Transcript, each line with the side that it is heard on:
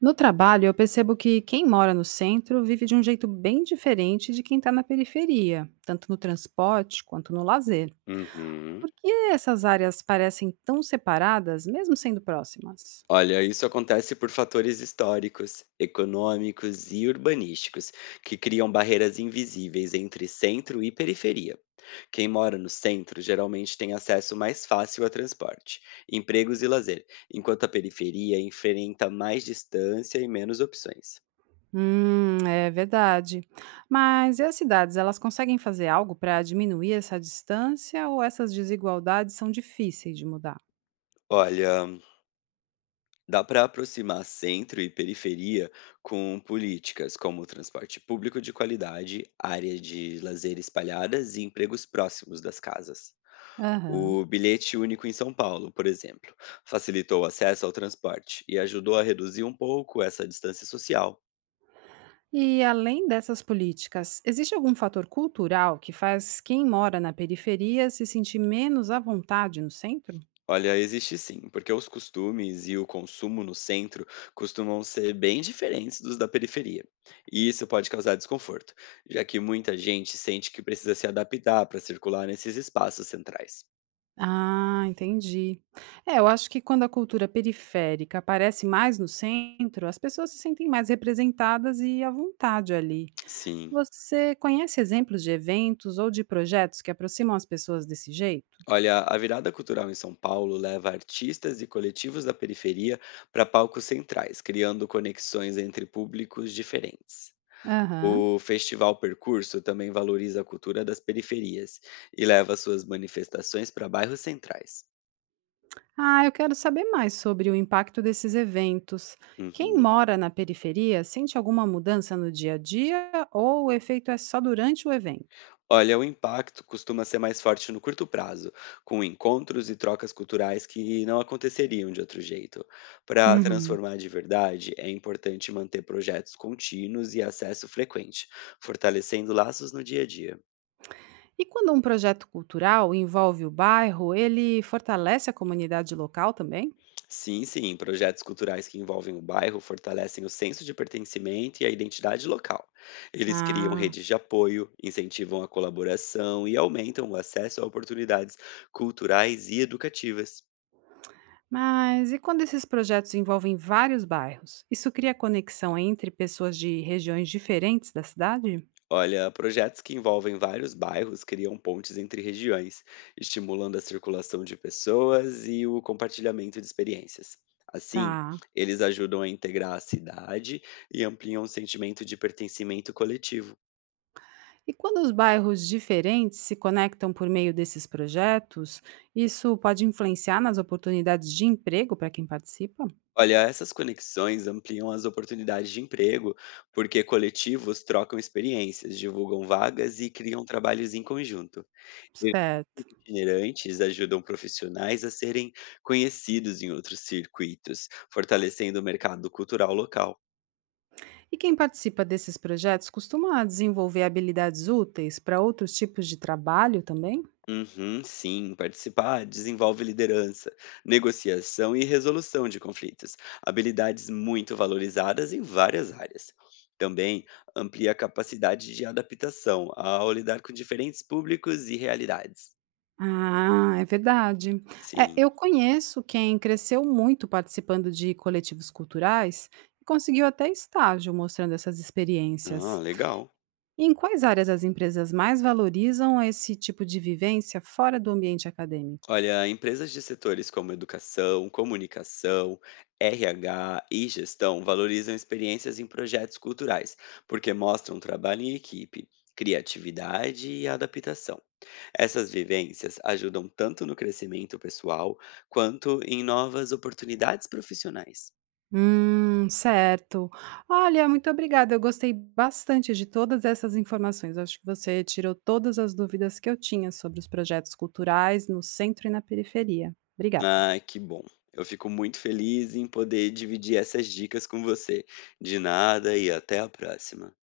right: No trabalho, eu percebo que quem mora no centro vive de um jeito bem diferente de quem está na periferia, tanto no transporte quanto no lazer.
left: Uhum.
right: Por que essas áreas parecem tão separadas, mesmo sendo próximas?
left: Olha, isso acontece por fatores históricos, econômicos e urbanísticos, que criam barreiras invisíveis entre centro e periferia. Quem mora no centro geralmente tem acesso mais fácil a transporte, empregos e lazer, enquanto a periferia enfrenta mais distância e menos opções.
right: É verdade. Mas e as cidades, elas conseguem fazer algo para diminuir essa distância ou essas desigualdades são difíceis de mudar?
left: Olha, dá para aproximar centro e periferia com políticas como transporte público de qualidade, área de lazer espalhadas e empregos próximos das casas.
right: Aham.
left: O bilhete único em São Paulo, por exemplo, facilitou o acesso ao transporte e ajudou a reduzir um pouco essa distância social.
right: E além dessas políticas, existe algum fator cultural que faz quem mora na periferia se sentir menos à vontade no centro?
left: Olha, existe sim, porque os costumes e o consumo no centro costumam ser bem diferentes dos da periferia. E isso pode causar desconforto, já que muita gente sente que precisa se adaptar para circular nesses espaços centrais.
right: Ah, entendi. É, eu acho que quando a cultura periférica aparece mais no centro, as pessoas se sentem mais representadas e à vontade ali.
left: Sim.
right: Você conhece exemplos de eventos ou de projetos que aproximam as pessoas desse jeito?
left: Olha, a virada cultural em São Paulo leva artistas e coletivos da periferia para palcos centrais, criando conexões entre públicos diferentes.
right: Aham.
left: O Festival Percurso também valoriza a cultura das periferias e leva suas manifestações para bairros centrais.
right: Ah, eu quero saber mais sobre o impacto desses eventos. Quem
left: Uhum.
right: mora na periferia sente alguma mudança no dia a dia ou o efeito é só durante o evento?
left: Olha, o impacto costuma ser mais forte no curto prazo, com encontros e trocas culturais que não aconteceriam de outro jeito. Para
right: Uhum.
left: transformar de verdade, é importante manter projetos contínuos e acesso frequente, fortalecendo laços no dia a dia.
right: E quando um projeto cultural envolve o bairro, ele fortalece a comunidade local também?
left: Sim, projetos culturais que envolvem o bairro fortalecem o senso de pertencimento e a identidade local. Eles criam
right: Ah,
left: redes de apoio, incentivam a colaboração e aumentam o acesso a oportunidades culturais e educativas.
right: mas e quando esses projetos envolvem vários bairros? Isso cria conexão entre pessoas de regiões diferentes da cidade?
left: Olha, projetos que envolvem vários bairros criam pontes entre regiões, estimulando a circulação de pessoas e o compartilhamento de experiências. Assim,
right: Tá.
left: eles ajudam a integrar a cidade e ampliam o sentimento de pertencimento coletivo.
right: E quando os bairros diferentes se conectam por meio desses projetos, isso pode influenciar nas oportunidades de emprego para quem participa?
left: Olha, essas conexões ampliam as oportunidades de emprego, porque coletivos trocam experiências, divulgam vagas e criam trabalhos em conjunto.
right: Certo.
left: Itinerantes ajudam profissionais a serem conhecidos em outros circuitos, fortalecendo o mercado cultural local.
right: E quem participa desses projetos costuma desenvolver habilidades úteis para outros tipos de trabalho também?
left: Uhum, sim, participar desenvolve liderança, negociação e resolução de conflitos, habilidades muito valorizadas em várias áreas. Também amplia a capacidade de adaptação ao lidar com diferentes públicos e realidades.
right: Ah, é verdade. É,
left: Sim.
right: eu conheço quem cresceu muito participando de coletivos culturais e conseguiu até estágio mostrando essas
left: Ah,
right: experiências.
left: legal.
right: E em quais áreas as empresas mais valorizam esse tipo de vivência fora do ambiente acadêmico?
left: Olha, empresas de setores como educação, comunicação, RH e gestão valorizam experiências em projetos culturais, porque mostram trabalho em equipe, criatividade e adaptação. Essas vivências ajudam tanto no crescimento pessoal quanto em novas oportunidades profissionais.
right: Certo. Olha, muito obrigada. Eu gostei bastante de todas essas informações. Acho que você tirou todas as dúvidas que eu tinha sobre os projetos culturais no centro e na periferia. Obrigada.
left: Ah, que bom! Eu fico muito feliz em poder dividir essas dicas com você. De nada e até a próxima.